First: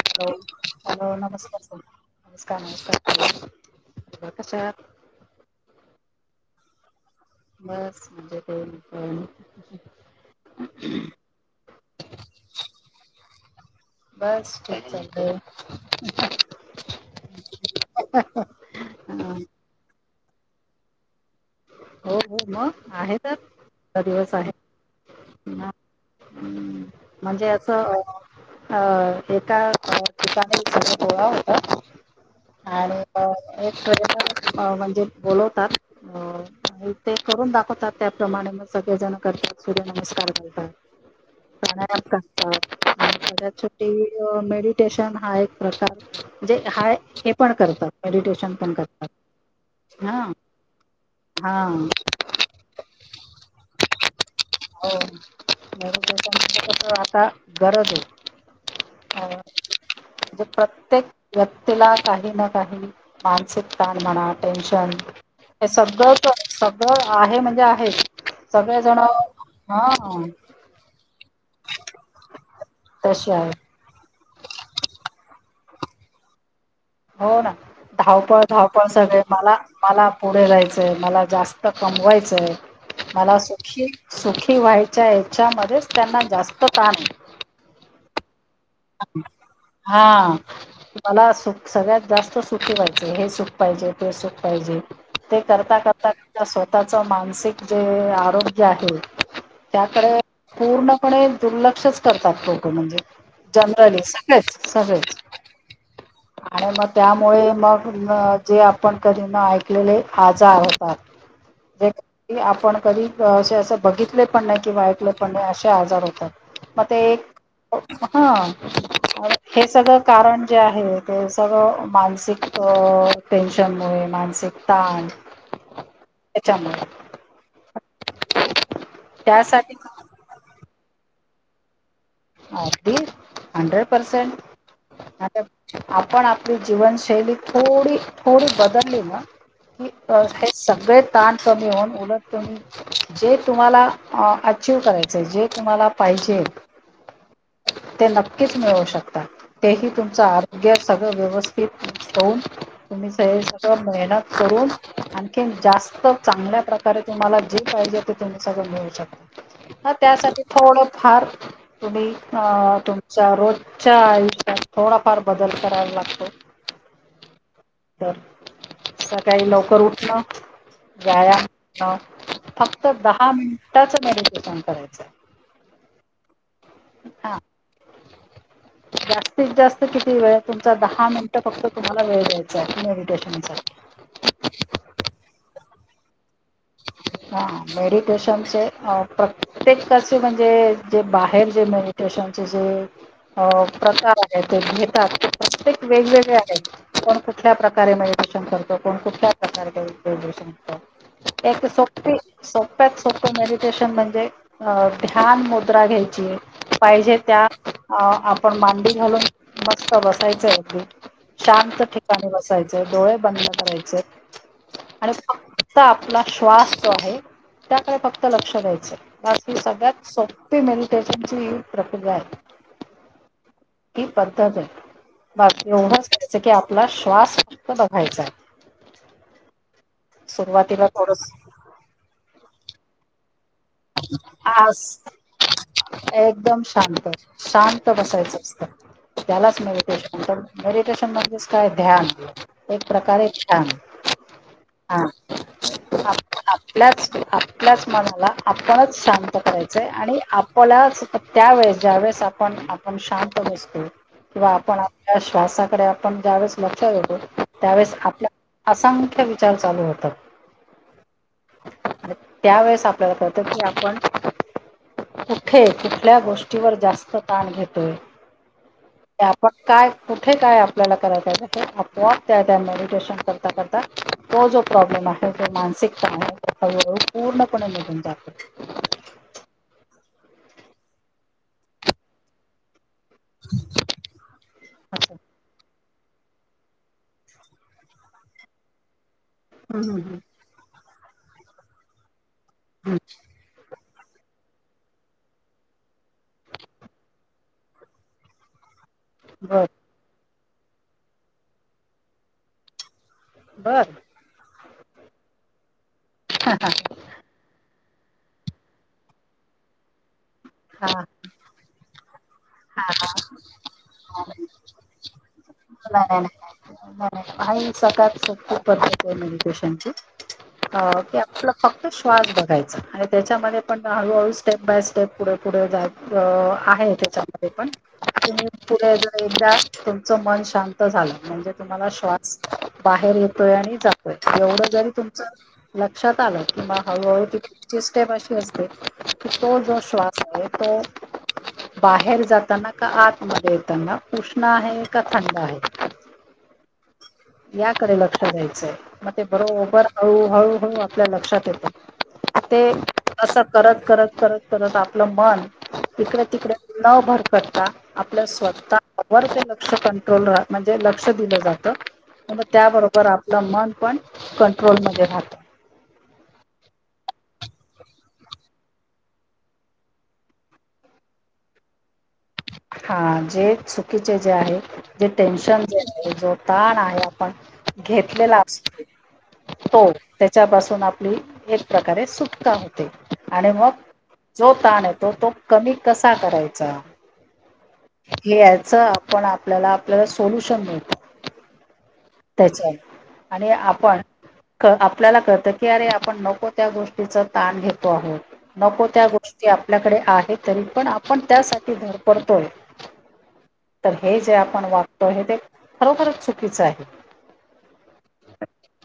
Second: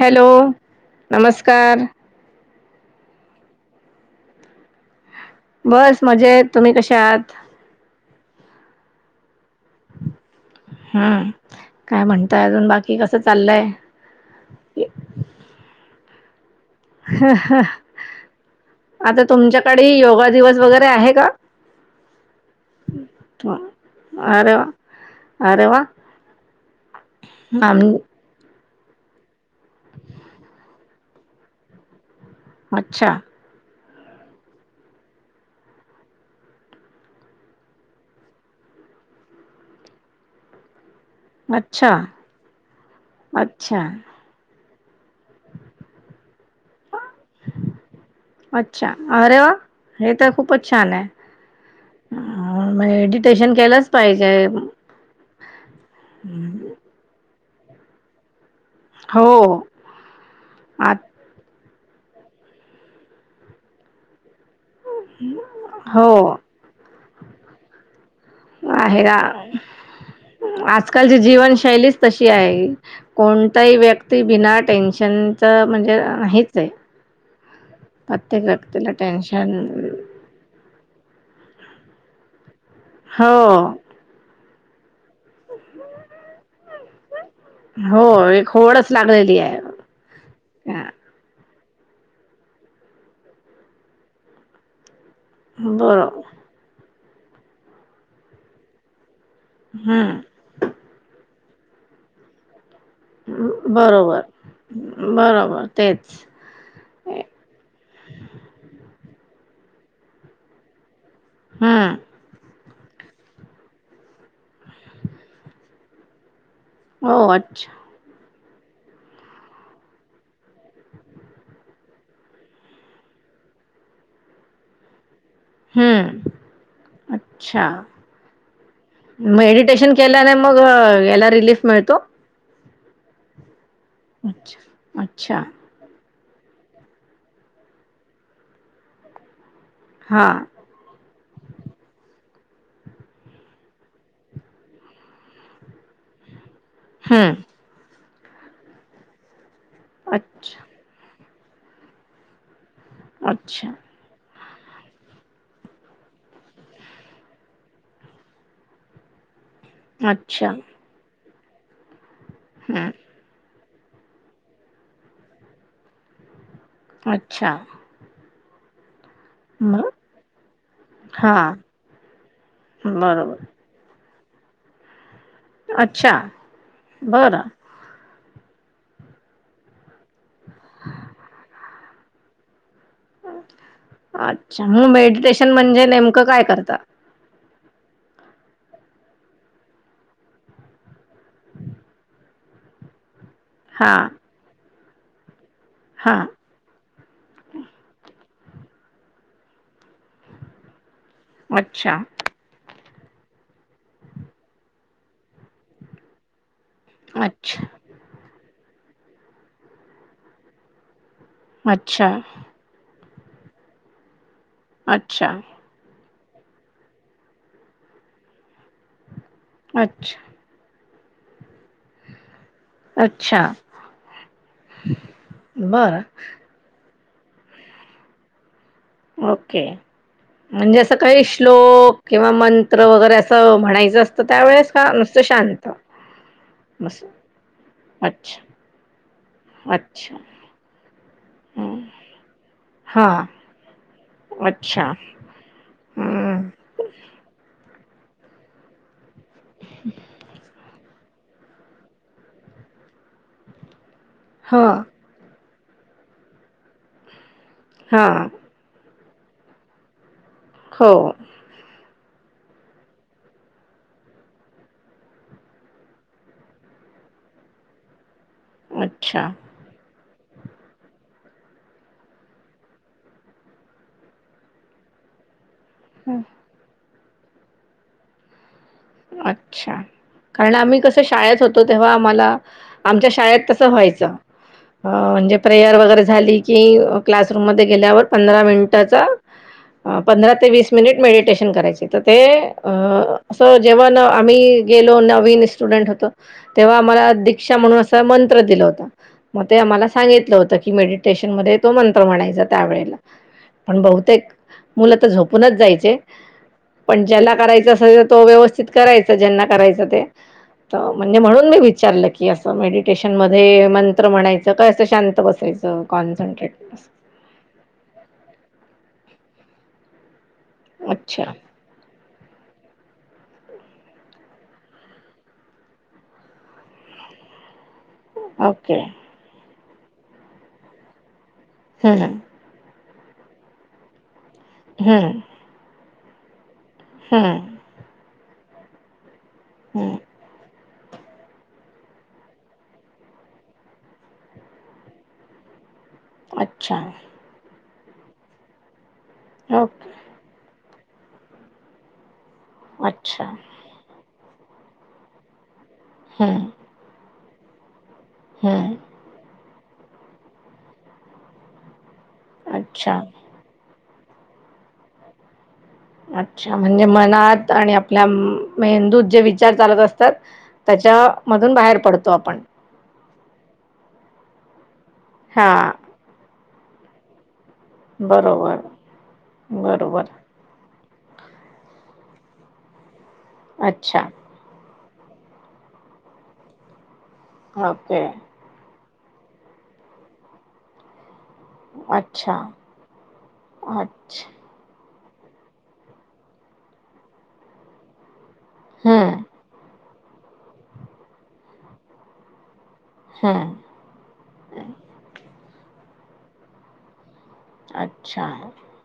Hello hello sir नमस्कार! नमस्कार नमस्कार स बस म्हजेत तुम्ही कसे आहात? बस म्हजेत आहे मी पण हम्म काय म्हणतय अजून बाकी कसं चाललंय. बस ठीक आहे तर. आता हा तुमच्याकडे योगा दिवस वगैरे आहे का. हो हो मग आहे तर दिवस आहे. अरे वा अरे ह् वा म्हणजे आम असं. अ एका ठिकाणी गोळा होता. आणि अच्छा एक म्हणजे बोलवतात अ. ते करून दाखवतात त्याप्रमाणे मग सगळे जण करतात सूर्यनमस्कार घालतात. अच्छा सा वाजताातळ्यात अच्छा छटी. [inaudible] मेडिटेशन हा एक प्रकारणे हा पण करतात मेडिटेशन पण करतात ह. तो छान आहे. हा म मेडिटेशन केलंच पाहिजे.. हो म्ह आता गरज आहे. हो ह म्हणजे आत प्रत्येक. व्यक्तीला काही ना काही मानसिक ताण म्हणा. टेन्शन हे हो सगळंच सगळं आहे म्हणजे आहे सगळेजण. आहे हा आजकालची जीवनशैलीच तशी आहे तशी आहे कोणताही व्यक्ती ती बिना टेन्शनचं म्हणजे नाहीच आहे. हो ना धावपळ प्रत्येक धावपळ व्यक्तीला सगळे टेन्शन मला. मला पुढे जायचंय मला जास्त कमवायचंय मला हो सुखी सुखी व्हायच्या याच्यामध्येच त्यांना जास्त ताण आहे हो एक होडच लागलेली ये. हा. मला सुख सगळ्यात जास्त सुखी व्हायचे. हे सुख पाहिजे ते सुख पाहिजे. ते करता बरो करता त्यां स्वतःच मानसिक जे आरोग्य आहे. त्याकडे हम्म पूर्णपणे दुर्लक्षच करतात हो ते म्हणजे जनरली बरोबर. सहच सहळेच. बरोबर तेच आणि म त्यामुळे मग म जे आपण कधी न ऐकलेले आजार होतात. [unintelligible] हम्म. की आपण कधी असे असं बघितले पण नाही किंवा ऐकलं पण नाही असे आजार होतात. म ते हो एक अच्छा हा हे सगळं कारण जे आहे ते सगळं मानसिक अ टेन्शनमुळे मानसिक ताण हम्म त्याच्यामुळे अच्छा त्यासाठी मेडिटेशन केल्याने मग याला रिलीफ मिळतो. अगदी हंड्रेड पर्सेंट अच्छा अच्छा आता आपण आपली जीवनशैली थोडी थोडी बदलली ना की अ हां ते सगळे ताण कमी होऊन उलट तुम्ही जे तुम्हाला अ अचीव करायचंय जे तुम्हाला पाहिजे हम् ते नक्कीच मिळू शकतात तेही तुमचं अच्छा आरोग्य सगळं व्यवस्थित होऊन तुम्ही स अच्छा. सगळं मेहनत करून आणखी जास्त चांगल्या प्रकारे तुम्हाला जे पाहिजे ते तुम्ही सगळं मिळवू शक हा त्यासाठी अच्छा थोडं फार तुम्ही अ हं तुम च्या रोजच्या आयुष्यात थोडाफार बदल करायला लागतो. अच्छा तर सकाळी लवकर मग उठणं. व्यायाम हां हा फक्त दहा बरोबर मिनि टाच मेडिटेशन करायचंय. अच्छा हा बरं जास्तीत जास्त किती वेळ तुमचा दहा मिनटं फक्त तुम्हाला वेळ द्यायचा आहे मेडिटेशनसाठी अच्छा मग मेडिटेशन म्हणजे नेमकं काय करता. हा मेडिटेशनचे प्रत्येकचे म्हणजे जे बाहेर जे मेड देशांचे जे अ हां प्रकार आहे ते घेतात ते प्रत्येक हां वेगवेगळे आहेत. कोण कुठल्या प्रकारे मेडिटेशन करतो कोण कुठल्या प्रकारे मेडटेशन करतो. एक अच्छा सक्ती सोपप्यात सोपपं मेडिटेशन म्हणजे अ ध्यान मुद्रा घ्यायची. पाहिजे त्या अच्छा आपण मांडी घालून मस्त बसायचय अगदी शांत अच्छा ठिकाणी बसायचे डोळे बंद करायचे आणि अच्छा फक्त आप आपला श्वास जो आहे त्याकडे फक्त लक्ष द्यायचय बाकी सगळ्यात अच्छा सोप मेडिटेशनची ही प्रक्रिया आहे. अच्छा ही पद्धत आहे बाकी बरं एवढाच करांयच की आप आपला श्वासत फक्त बघायचाय. ओके म्हणजे सुरुवातीला असं थोडस काही श्लोक किंवा मंत्र वगैरे असं म्हणाय असत त्यावेळेस का आस नुसतं शांत एकदम बस शांत शांत बसायचं अच्छा असतं. त्यालाच अच्छा मेडिटेशन म्हणता मेडिटेशन म्हणजेच काय ध्यान एक हां प्रकारे ध्यान अच्छा हा आपण हं आपल्याच आपल्याच मनाला आपणच शांत करायचं आहे आणि आपलाच फ त्यावेळेस ज्यावेेळेस आपण आपण शांत बसतो किंवा हां आपण श्वासाकडे आपण ज्यावेेळेस लक्षात देतो त्यावेेळेस हां आपल्या असा मुख्य विचार चालू होतात. हो. त्यावेेळेस आपल्याला कळतं की आपण कुठे कुठल्या गोष्टीवर जास्त ताण घेतोय अच्छा आपण काय कुठे काय आपल्याला करायचचं आहे आपोआप त्या त्या मेडिटेशन करता करता. तो जो प्रॉब्लेम आहे तो हं. मानसिकताण आहे तो हळूहळू पूर्णपणे निघून जातो. अच्छा कारण आम्ही कसं शाळेत होतो तेव्हा आम्हाला आमच्या शाळेत तस व्हायच असं म्हणजे प्रेयर वगैर झाली. क्लासूम म गेल्या पं मिन हम्म हम्म हम्म. पंरा ते व मि मेडटेशन कराय तर ते अ, अच्ा. जेव्हा आम्ही गेलो नवीन स्टुडंट होतो. तेव्हा आम्हाला दीक्षा म्हणून असा मंत्र दिला होता. मग ते बर आम्हाला सांगितलं होतं की मेडिटेशन मध्ये तो मंत्र म्हणायचा त्यावेळेला पण बर बहुतेक मुलं आ तर झोपूनच जायचे. हा हा. पण ज्याला करायचं असेल तर तो व्यवस्थित करायचा ज्यांना करायचं ते तर हा. म्हणजे म्हणून मी विचारलं की असं मेडिटेशन मध्ये मंत्र म्हणायचं काय असं शांत बसायचं. नाही नाही नाही कॉनट्रेट नाही नाही आणि सळत खूप गरज आहे मेडटेशनची आप अच्छा फक्त श्वास बघायचा आणि त्याच्यामध्ये पण हळूहळू स्टेप बाय स्टेप पुढे पुढे आहे त्याच्यामध्ये पण तम ओके पुढे एकदा तुमचं मन शांत झालं म्हणजे तुम्हाला हम्म श्वास बाहेर येतोय आणि जातोय एवढं जरी हम्म तुमच लक्षात आलं कि म हळूहळू हम्म तची स्टेप अशी असते की तो जो हम्म श्वास आहे तो बाहेर जाताना का आतमध्ये येताना उष्ण आहे का थंड आहे. अच्छा. याकडे लक्ष द्यायचंय मग ते बरोबर ओके हळू हळू हळू आपल्या लक्षात येते ते अच्छा असं करत करत करत करत. आपलं मन तिकडे हम्म तिकडे न भरकटता आपल्या हम्म स्वतः वर ते लक्ष कंट्रोल म्हणजे लक्ष दिलं जात अच्छा त्याबरोबर लमन पण कंट्रोलमध्ये राहतं. अच्छा म्हणजे मनात आणि आपल्या मेंदूत जे विचार चालत असतात. त्याच्या मधून बाहेर पडतो आपण हा जे चुकीचे जे आहे जे हा टेन्शन जे आहे जो ताण आहे आपण घेतलेला बरोबर असतो बरोबर तो च्या पासून आपली एक प्रकारे सुटका होते आणि मग अच्छा जो ताण येतो तो कमी कसा करायचा. ओके. याच आपण आपल्याला आपल्याला सोल्युशन मिळतो. अच्छा त्याच्या आणि आपण अच्छ आपल्याला कळतं की अरे आपण नको त्या गोष्टीच ताण घेतो आहोत नको त्या हं, गोष्ट आपल्याकडे आहे तरी पण आपण त्यासाठी धरपडतोय. हा. तर हे जे आपण वागतो हे ते खरोखरच चुकीचं आहे. अच्छा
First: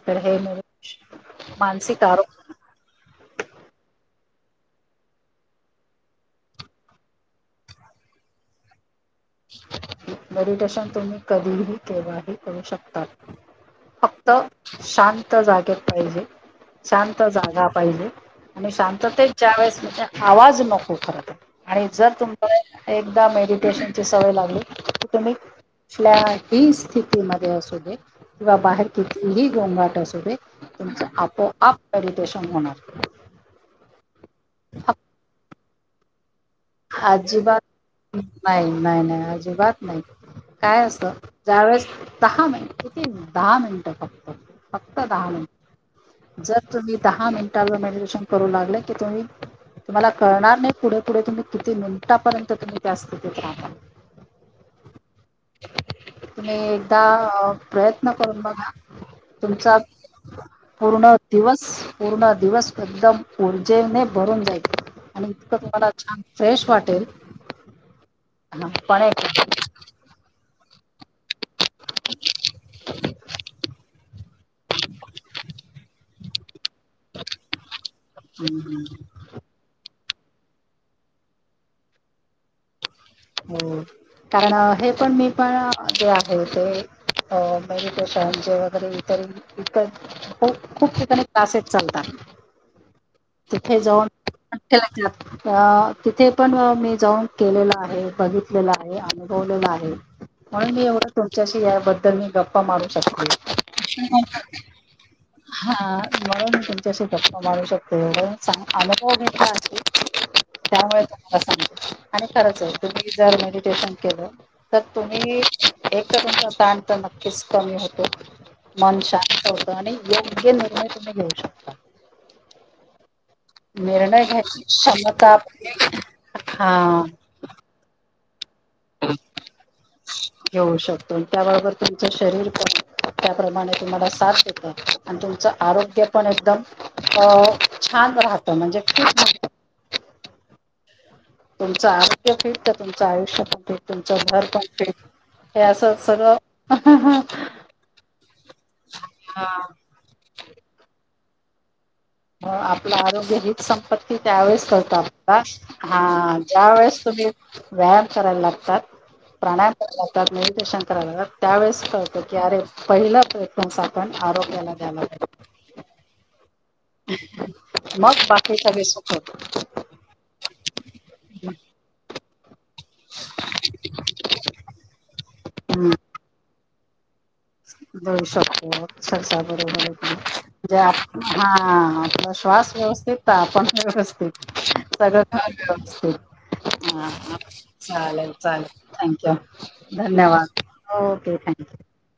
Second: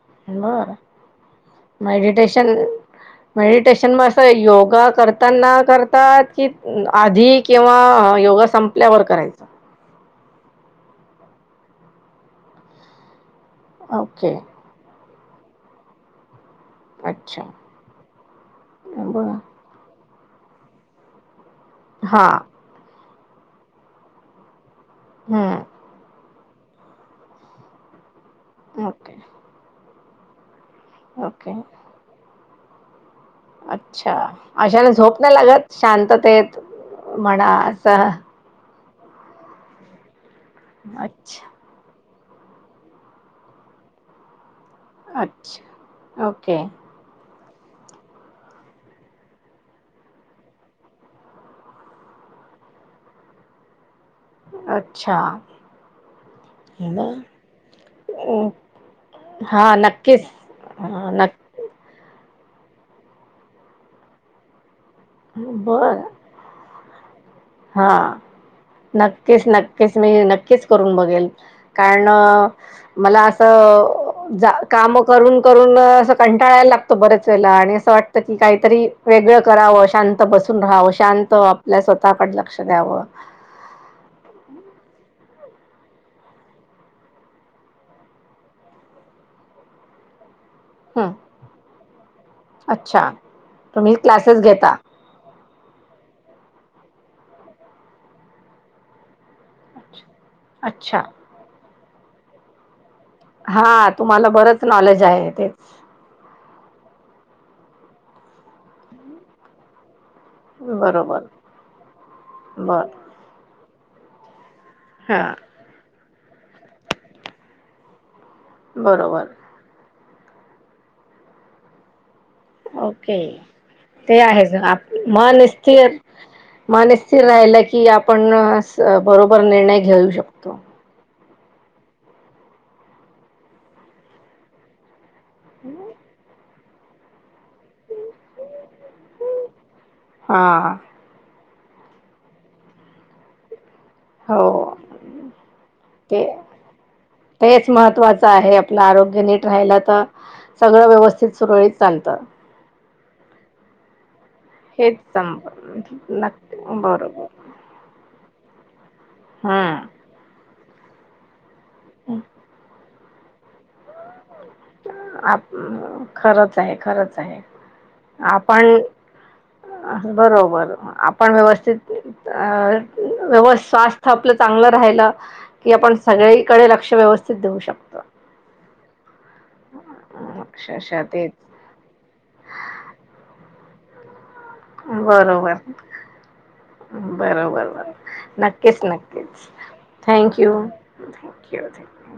तर हे बर मेडि मानसिक आरोग्य मेडिटेशन मेडिटेशन म असं योगा करताना करतात की आधी किंवा योगा संपल्यावर करायच. मेडिटेशन तुम्ही कधीही केव्हाही करू शकतात. फक्त ओके. शांत जागेत पाहिजे. शांत अच्छा. जागा पाहिली आणि शांततेत बरं. ज्या वेळेस म्हणजे आवाज नको करत आहे. आणि जर हां. तुम्हाला एकदा मेडिटेशनची सवय लागली तर तुम्ही हं. कल्या हि स्थितीमध्ये असू दे किंवा बाहेर ओके, किती ही गोघाट असू दे तुमच ओके. आपोआ मेडिटेशन होणार. अच्छा अशाने झोप नाही लागत शांततेत म्हणा असं अजिबात नाही नाही नाही, अजिबात नाही काय असं अच्छा, ज्यावेेळेस दहा मिनटती दहा मिनिट फक्त फक्त दहा अच्छा. Minute okay. जर तुम्ही दहा मिनिटांवर मेडिटेशन करू लागले की तुम्ही तुम्हाला कळणार नाही पुढे पुढे तुम्ही किती मिनिटापर्यंत तुम्ही त्या स्थितीत राहता? अच्छा! तुम्ही एकदा बरं. प्रयत्न करून बघा. हा तुमचा नक्कीच हा पूर्ण नक् दिवस पूर्ण दिवस एकदम ऊर्जेने भरून जायच आणि इतकं तुम्हाला बर छान फ्रेश वाटेल. हा हा पण एक नक्कीच नक्कीच मी नक्कीच करून बघेल. कारण मला आता काम करून करून असं कंटाळायला लागत. बर्याच वेळे ला आणि असं वाटत की काहीतरी वेगळं करावं शांत बसून राहावं शांत आपल्या स्वतःकडे लक्ष द्यावं. हो कारण हे पण मी पण जे आहे ते अशचे वगैरे इतर इत खूप हं ठिकाणी क्लासेस चालतात. अच्छा तिथे तुम्ही जाऊन क्लासेस घेता. अ तिथे पण मी जाऊन केलेला आहे. बघितलेलं आहे अनुभवलेला आहे म्हणून मी अच्छा एवढं तुमच्याशी याबद्दल मी गप्पा मारू शकता. हा तुम्हाला बरंच नॉलेज आहे ते हा म्हणून मी तुमच्याशी गप्पा मारू शकते ए सां अनुभव मी का असे. त्यामुळे बरोबर तम्हाला सांग आणि खरंच आहे बर तुम्ही जर मेडिटेशन केलं. तर हां तुम्ही एक तुमचा ताण तर नक्कीच कमी होतो मन बरोबर शांत होत. आणि योग्य निर्णय तुम्ही घेऊ शकता. ओके ते निर्णय आहेच घ्यायची क्षमता मन स्थिर मन हा स्थिर राहिला की आपण बरोबर निर्णय घेऊ शकतो. त त्याच्याबरोबर तुमचं शरीर पण त्या प्रमाणे तुम्हाला साथ देतात. आणि तुमचं आरोग्य पण एकदम अ छान राहतं म्हणजे ठीक हा तुमचं आरोग्य फिट तर तुमचं आयुष्य पण फिट तुमचं घर पण हो फिट. हे असं ते सगळं तेच महत्त्वाचं आहे आपलं आरोग्य नीट राहाला तर सगळं व्यवस्थित सुरळीत चालतं. हो आपलं आरोग्य ह संपत्त त्यावेेळेस करत हेच आपला सम हा नक्की ज्या वेळेस तुम्ही बरोबर व्यायाम करायला लागतात प्रणायम करायला हम्म लागतात निर्देशन करायला लागतात. त्यावेळेस कळत की अरे पहिला प्रेफरन्स आपण आरोग्याला द्याला पाहिजे. आप खरंच आहे, खरच आहे मग बाकी आपण सगळे सुख होतं बरोबर आपण व्यवस्थित व्यव स्वास्थ आपलं चांगलं राहिलं कि आपण सगळीकडे लक्ष व्यवस्थित देऊ शकतो. देऊ शकतो ससा बरोबर म्हणजे हा अक्षरशः [unintelligible] तेच हा आप श्वास व्यवस्थित आपण व्यवस्थित सगळं खा बरोबर व्यवस्थित हा बरोबर बरोबर चालेल चालेल नक्कीच थँक्यू नक्कीच थँक्यू धन्यवाद ओके थँक्यू थक्यू. थँक्यू